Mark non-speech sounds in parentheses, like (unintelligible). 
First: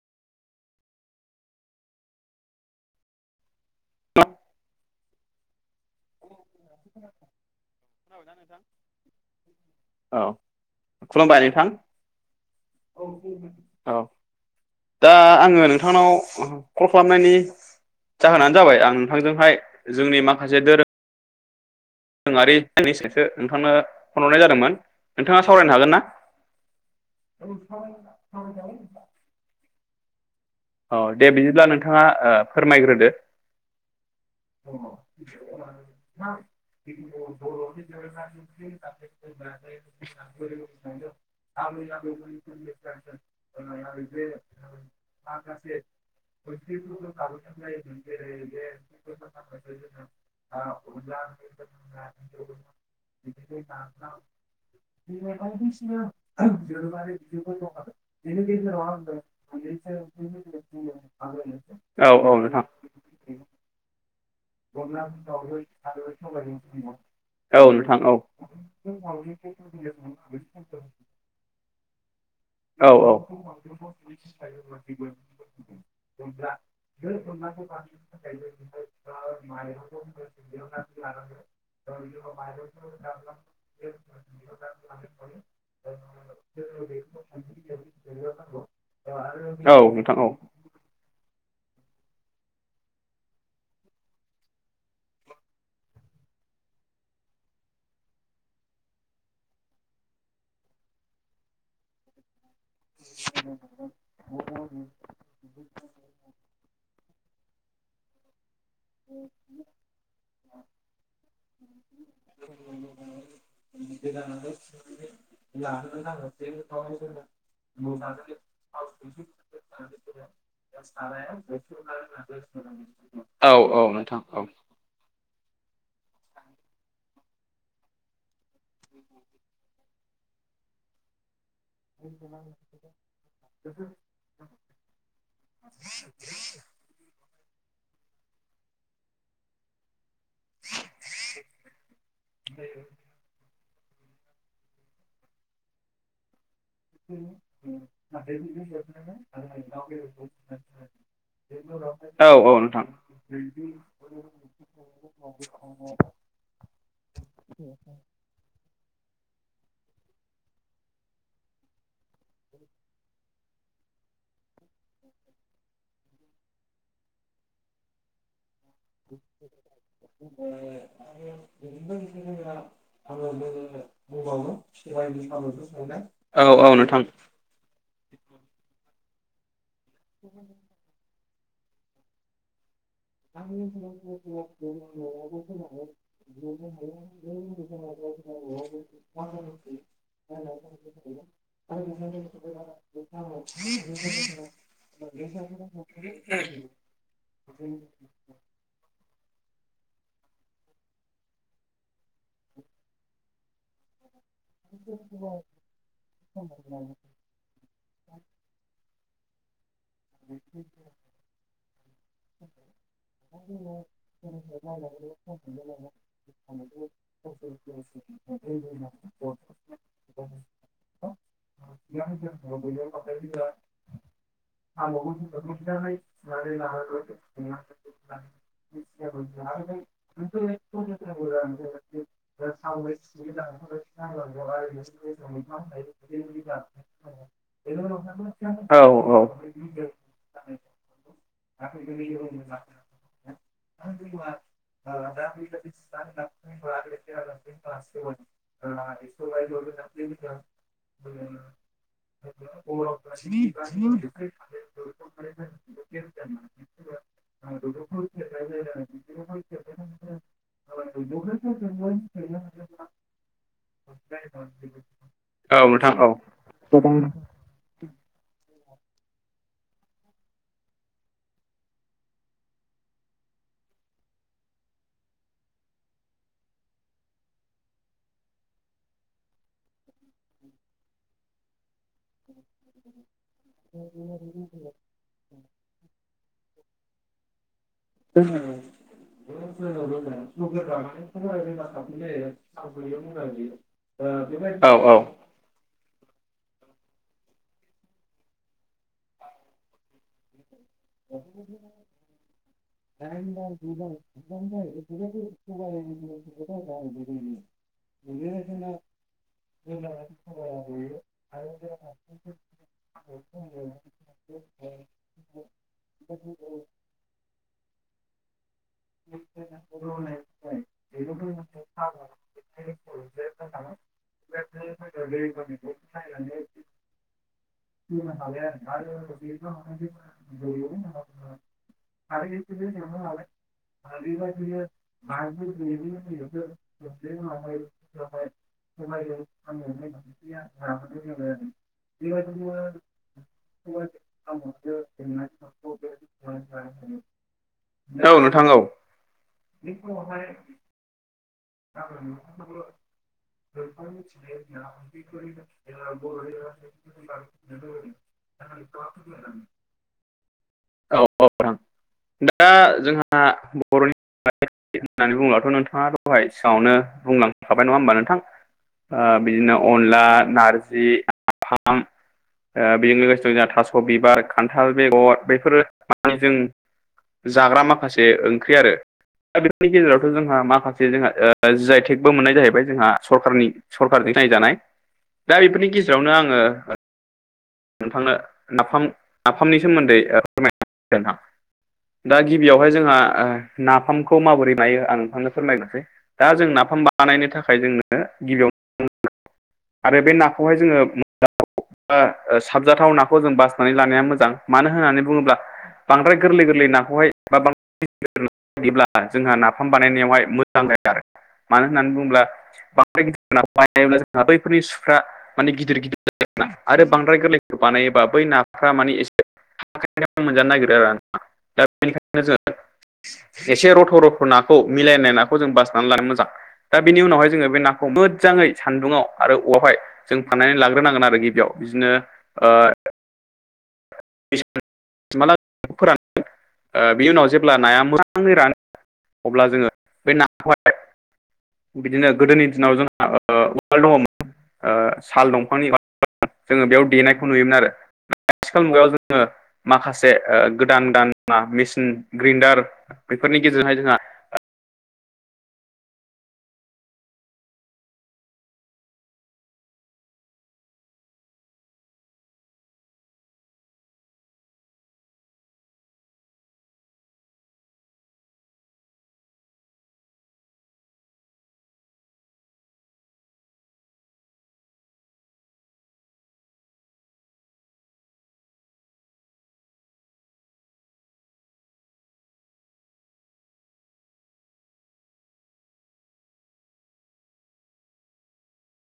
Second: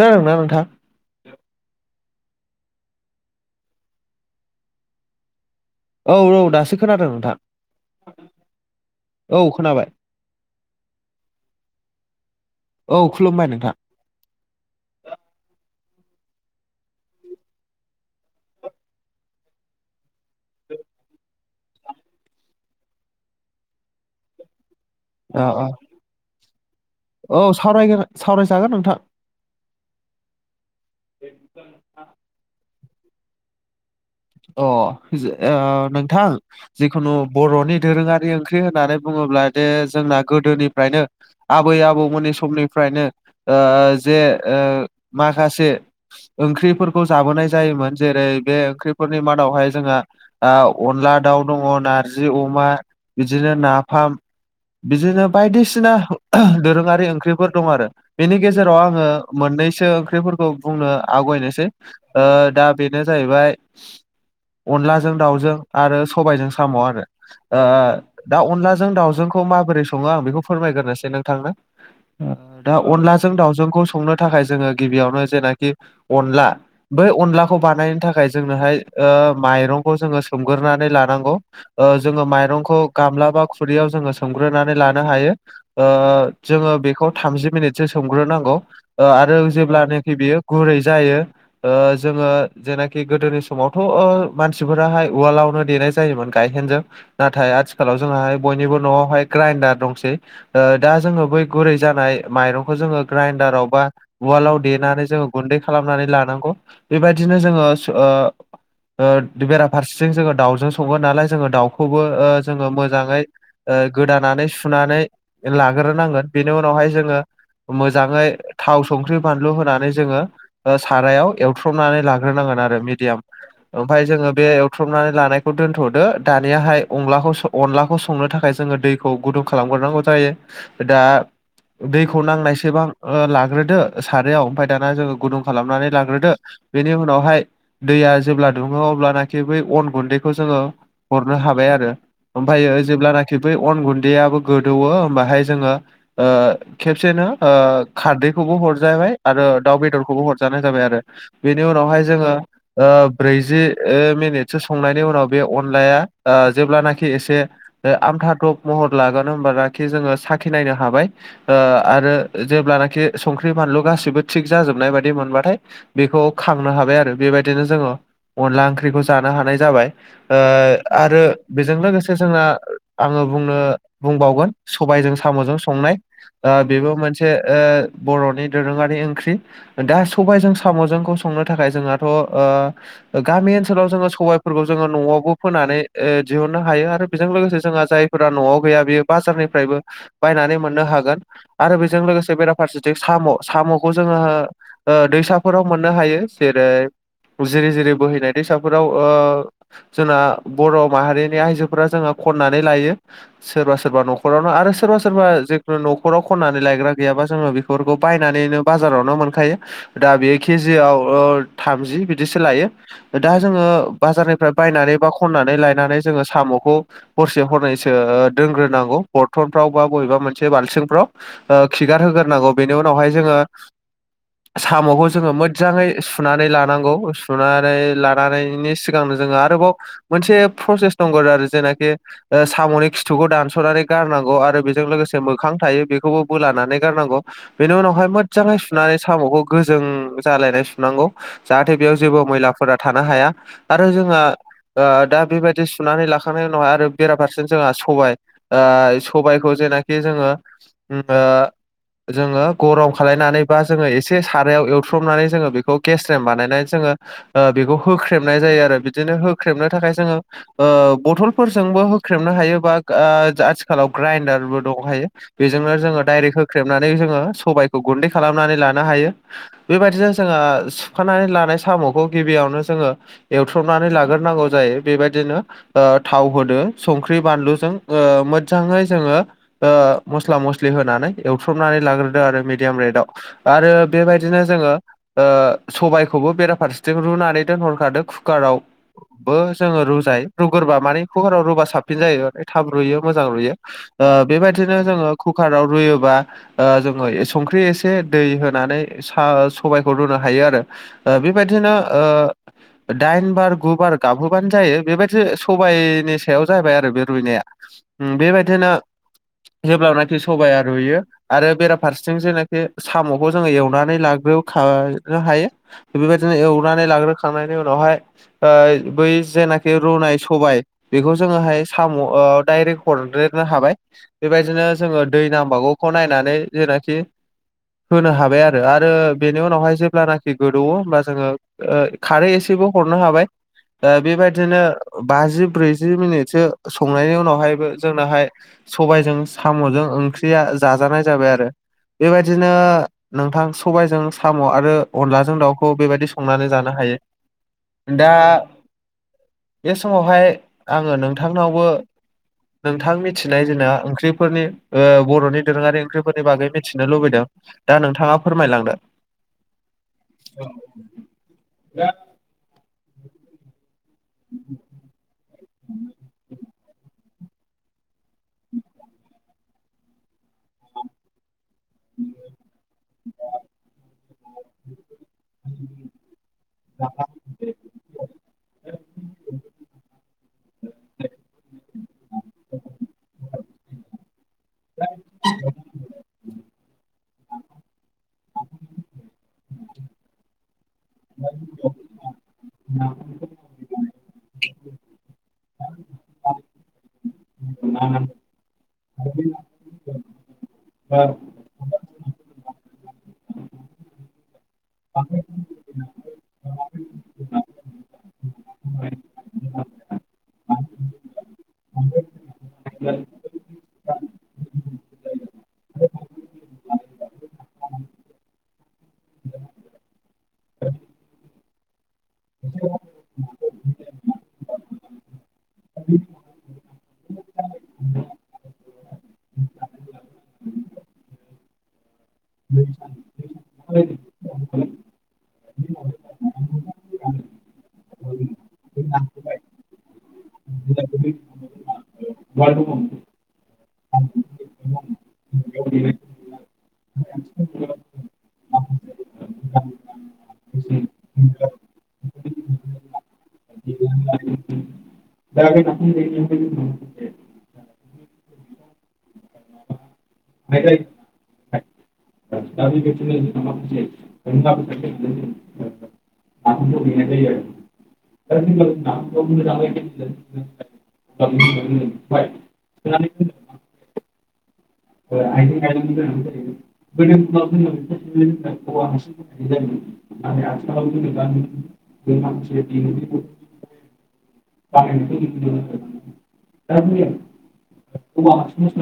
खोनादों ना नोंथां? औ औ औ दासो खोनादों नोंथां औ खोनाबाय खुलुमबाय नोंथां औ खुलुमबाय नोंथां औ दा आङो नोंथांनाव कल खालामनायनि जाहोनानो जाबाय आं नोंथांजोंहाय जोंनि माखासे दोरों ङारि (unintelligible) नोंथांनो फन हरनाय जादोंमोन नोंथाङा औ औ सावरायनो हागोन ना? औ सावरायगोन सावरायजागोन नोंथां औ दे बिदिब्ला नोंथाङा फोरमायग्रोदो। अ नोंथां जिखुनु बर'नि दोरोंङारि ओंख्रि होननानै बुंङोब्ला दे जोंना गोदोनिफ्रायनो औ आबै आबौमोननि समनिफ्रायनो ओ जे ओ माखासे ओंख्रिफोरखौ जाबोनाय जायोमोन जेरै बे ओंख्रि फोरनि मादावहाय जोंहा अनला दाउ दङ नारजि अमा बिदिनो नाफाम बिदिनो बायदिसिना दोरोङारि ओंख्रिफोर दं आरो। बेनि गेजेराव आङो मोननैसो ओं बुंनो आवगायनोसै औ नोंथां दा बेनो जाहैबाय अनलाजों दाावजों आरो सबायजों साम' आरो औ ओ नोंथां औ दा अनलाजों दाउजोंखौ माबोरै सङो आं बेखौ फोरमायग्रोनोसै नोंथांनो ओ दा औ औ अनलाजों दावजोंखौ संनो थाखाय जोङो गि गिबियावनो जेनाखि अनला बै अनलाखौ बानायनो थाखाय जोंनोहाय ओ माइरंखौ जोङो सोमगोरनै लानांगौ। ओ जोङो माइरंखौ गामला बा खुरैयाव जोङो सोमग्रोनानै लानो हायो। ओ जोङो बेखौ थामजि मिनिटसो सोमग्रोनांगौ ओ आरो जेब्लानाखि नोंथां औ बेयो गुरै जायो ओ जोङो जेना खि गोदोनि समावथ' ओ मानसिफोराहाय उवालावनो देनाय जायोमोन गायहेनजों नाथाय आथिखालाव जोंहाय बयनिबो न'आवहाय ग्राइडार दंसै। दा जोङो बै गुरै जानाय माइरंखौ जोङो ग्राइडाराव बा उवालाव देनानै जोङो गुन्दै खालामनानै लानांगौ बेबायदिनो जोङो ओ ओ बेराफारसेथिं जोङो दाउजों संगोन नालाय जोङो दाउखौ बो ओ जोङो मोजाङै ओ गोदानानै सुनानै लाग्रोनांगोन। बेनि उनावहाय जोङो मोजाङै थाव, संख्रि, बानलु होनानै जोङो ओ सारायाव एवथ्रमनानै लाग्रोनांगोन आ ओ मिडयाम औ औ ओमफ्राय नोंथां जोङो बे बुख्रुबनानै लानायखौ दोन्थ'दो दानियाहाय अनलाखौ अनलाखौ संनो थाखाय जोङो दैखौ गुदुं खालामग्रोनांगौ जायो दा दैखौ नांनायसेबां ओ लाग्रोदो सारायाव ओमफफ्राय दाना जोङो गुदुं खालामनानै लाग्रोदो बेनि उनावहाय दैया जेब्ला दुङो अब्लानाखि बै अन गुन्दै जोङो हरनो हाबाय आरो ओमफ्रायो जेब्लाना खि बै अन गुन्दैयाबो गोदौ होमबाहाय जोङो ओ खेबसेनो ओ खारदैखौबो हरजाबाय आरो दाउ बेदरखौबो हरजानाय जाबाय आरो बेनि उनावहाय औ जोङो औ नोंथां ओ ब्रैजि ओ मिनिटसो संनायनि उनाव बे अनलाया ओ जेब्लानाखि एसे ओ आमथा दब महर लागोन होनबालाखि जोङो साखि नायनो हाबाय ओ आरो जेब्लानाखि संख्रि, बानलु गासिबो थिग जाजोबनाय बायदि मोनबाथाय बेखौ खांनो हाबाय आरो बेबायदिनो जोङो अनला ओंख्रिखौ जानो हानाय जाबाय ओ आरो बेजों लोगोसे जोंना आङो बुंनो बुंबावगोन सबायजों साम'जों संनाय औ ओ औ बेबो नोंथां मोनसे ओ बर'नि दोरोङारि ओंख्रि दा सबायाइजों साम'जोंखौ संनो थाखाय जोंहा थ' ओ गामि ओनसोलाव जोङो सबाइफोरखौ जोङो न'आवबो फोनानै ओ दिहुननो हायो आरो बेजों लोगोसे जोंहा जायफोरा न'आव गैया बेयो बाजारनिफ्रायबो बायनानै मोननो हागोन आरो बेजों लोगोसे बेराफारसेथिं साम' साम'खौ जोङो ओ दैसाफोराव मोननो हायो। जेरै जिरि जिरि बोहैनाय दैसाफोराव ओ जोंना बर' माहारिनि आइजोफोरा जोंहा खननानै लायो सोरबा सोरबा न'ख रावनो आरो सोरबा सोरबा जेखुनु न'खराव खननानै लायग्रा गैयाबा जोङो बेफोरखौ बायनानैनो बाजारावनो मोनखायो दा बेयो केजियाव ओ थामजि बिदिसो लायो। दा जोङो बाजारनिफ्राय बायनानै बा खननानै लायनानै जोङो साम'खौ हरसे हरनैसो दोनग्रोनांगौ बरथनफ्राव बा बबेबा मोनसे बालथिंफ्राव ओ खिगार होग्रोनांगौ बेनि उनावहाय जोङो साम'खौ जोङो मोजाङै सु सुनानै लानांगौ सुनानै लानानैनि सिगांनो जोङो आरोबाव मोनसे प्रसेस दंगौ आरो जेनाखि ओ साम'नि खिथुखौ दानस'नानै गारनांगौ आरो बेजों लोगोसे मोखां थायो बेखौबो बोलानानै गारनांगौ बेनि उनावहाय मोजाङै औ सुनानै साम'खौ गोजों जालायनाय सुनांगौ जाहाथे बेयाव जेबो मैलाफोरा थानो हाया आरो जोंहा ओ दा बेबायदि सुनानै लाखांनायनि उनावहाय आरो बेराफारसे जोंहा सबाय ओ सबायाइखौ जेना के जोङो ओ जोङो गरम खालायनानै बा जोङो एसे सारायाव एवथ्रमनानै जोङो बेखौ गेस्रेम बानायनानै जोङो ओ बेखौ होख्रेमनाय जायो आरो बिदिनो होख्रेबनो थाखाय जोङो ओ बथलफोरजोंबो होख्रेबनो हायो बा आ आथिखालाव ग्राइडारबो दंखायो। औ बेजोंनो नोंथां जोङो औ दा होख्रेनानै जो सबायखौ गुै खालामनानै लानो हायो बेबायदि जोङो सुखानानै लानाय साम'खौ गिबियावनो जोङो एवथ्रबनानै लाग्रोनांगौ जायो बेबायदिनो ओ थाव होदो संख्रि, बानलुजों ओ मोजाङै जोङो ओ मस्ला-मस्लि होनानै एवथ्रमनानै लाग्रो आरो मिदियाम रेटआव आरो बेबायदिनो जोङो ओ सबायाइखौबो बेराफारसेथिं रुनानै दोनहरखादों कुकाराव बो जोङो रुजायो रुग्रोबा माने कुकाराव रुबा साबसिन जायो थाब रुइयो मोजां रुयो। ओ औ बेबायदिनो जोङो कुकाराव रुयोबा जोङो संख्रि एसे दै होनानै स सबायखौ रोननो हायो आरो। बेबायदिनो ओ दाइन बार गु बार गाबहोबानो जायो बेबायदि सबायाइनि सायाव जाहैाय आरो बे रुइनाया। उम बेबायदिनो जेब्लानखि सबाया रुयो आरो बेराफारसें जेनाखि साम'खौ जोङो एवनानै लाग्रो खानो हायो बेबायदिनो एवनानै लाग्रोखांनायनि उनावहाय ओ बै जेनाखि रुनाय सबाय बेखौ जोङोहाय साम' ओ दडायरेक्ट हरद्रेरनो हाबाय। बेबायदिनो जोङो दै नांबागौखौ नायनानै जेनाखि होनो हाबाय आरो आरो बेनि उनावहाय जेब्लानाखि गोदौवो होमबा जोङो खारै एसेबो हरनो हाबाय। बेबायदिनो बाजि ब्रैजि मिनिटसो संनायनि उनावहायबो जोंनहाय सबायजों साम'जों ओंख्रिया जाजानाय जाबाय आरो। बेबायदिनो नोंथां सबायजों साम' आरो अनलाजों दाउखौ बेबायदि संनानै जानो हायो। औ दा नोंथां औ बे समावहाय आङो नोंथां नोंथांनावबो नोंथां मिथिनाय जोंना ओंख्रिफोरनि बर'नि दोरोङारि ओंख्रिफोरनि बागै मिथिनो लुबैदों दा नोंथाङा फोरमायलांदो (inaudible) औ औ नोंथां (unintelligible) दा जोंहा बर'नि होननानै बुङोबथ' नोंथाङा दं (inaudible) सिाङावनो बुंलांखाबाय नङा होमबा नोंथां बिदिनो अनला नारजि आाम (inaudible) बेजों लोगोसे दं जोंहा थास' बिबार खान्थाल बेगर बेफोर माने जों जाग्रा माखासे ओंख्रि आरो दा बेफोरनि गेजेरावथ' जोंहा माखासे े जोंहा जाय टेकबो मोननाय जाहैबाय जोंहा सरखारनि सरखारजों नायजानाय। दा बेफोरनि गेजेरावनो आङो। नोंथांनो नाफाम नाफामनि सोमोन्दै फोरमाय दा गिबियावहाय जोंहा ओ। नाफामखौ माबोरै बायो आं नोंथांनो फोरमायनोसै दा जों नाफाम बानायनो थाखाय जोंनो गिबियावनो आरो बे नाखौहाय जोङो ओ ओ साबजाथाव नाखौ जों बासनानै लानाया मोजां मानो होननानै बुङोब्ला बांद्राय गोरलै गोरलै नाखौहाय बा बदिब्ला जोंहा नाफाम बानायनायावहाय मोजां जाया आरो मानो होननानै बुङोब्ला बांद्राय गिदिर बायब्ला जोंहा बैफोरनि सुफ्रा माने गिदिर गिदिर (inaudible) (inaudible) आरो बांद्राय गोरलैखौ बानायोबा बै नाफ्रा माने एसे (inaudible) मोनजानो नागिरो आरो ना दा बेनिखायनो जों (inaudible) बि (inaudible) एसे रथ' रथ नाखौ मिलायनाय नाखौ जों बासनानै लानो मोजां (inaudible) दा बेनि उनावहाय जोङो बे नाखौ मोजाङै सानदुङाव आरो औवावहाय जों फाननानै लाग्रोनांगोन आरो। आरो गिबियाव बिदिनो ओ ाला फोरानोन बि उनाव जेब्ला नाया मोजाङै रानो (inaudible) अब्ला जोङो बे नाखौहाय (inaudible) दि (inaudible) बिदिनो गोदोनि दिनाव जोंहा उवाल दङमोन साल दंफांनि उाल जोङो बेयाव देनायखौ नुयोमोन आरो। आथिखाल मुगायाव जोङो माखासे गोदान गोदाना मेचन ग्रडार बेफोरनि गेजेरजोंहाय जोंहा (inaudible) दा न (inaudible) (unintelligible) (unintelligible) (unintelligible) (unintelligible) (unintelligible) (unintelligible) (unintelligible)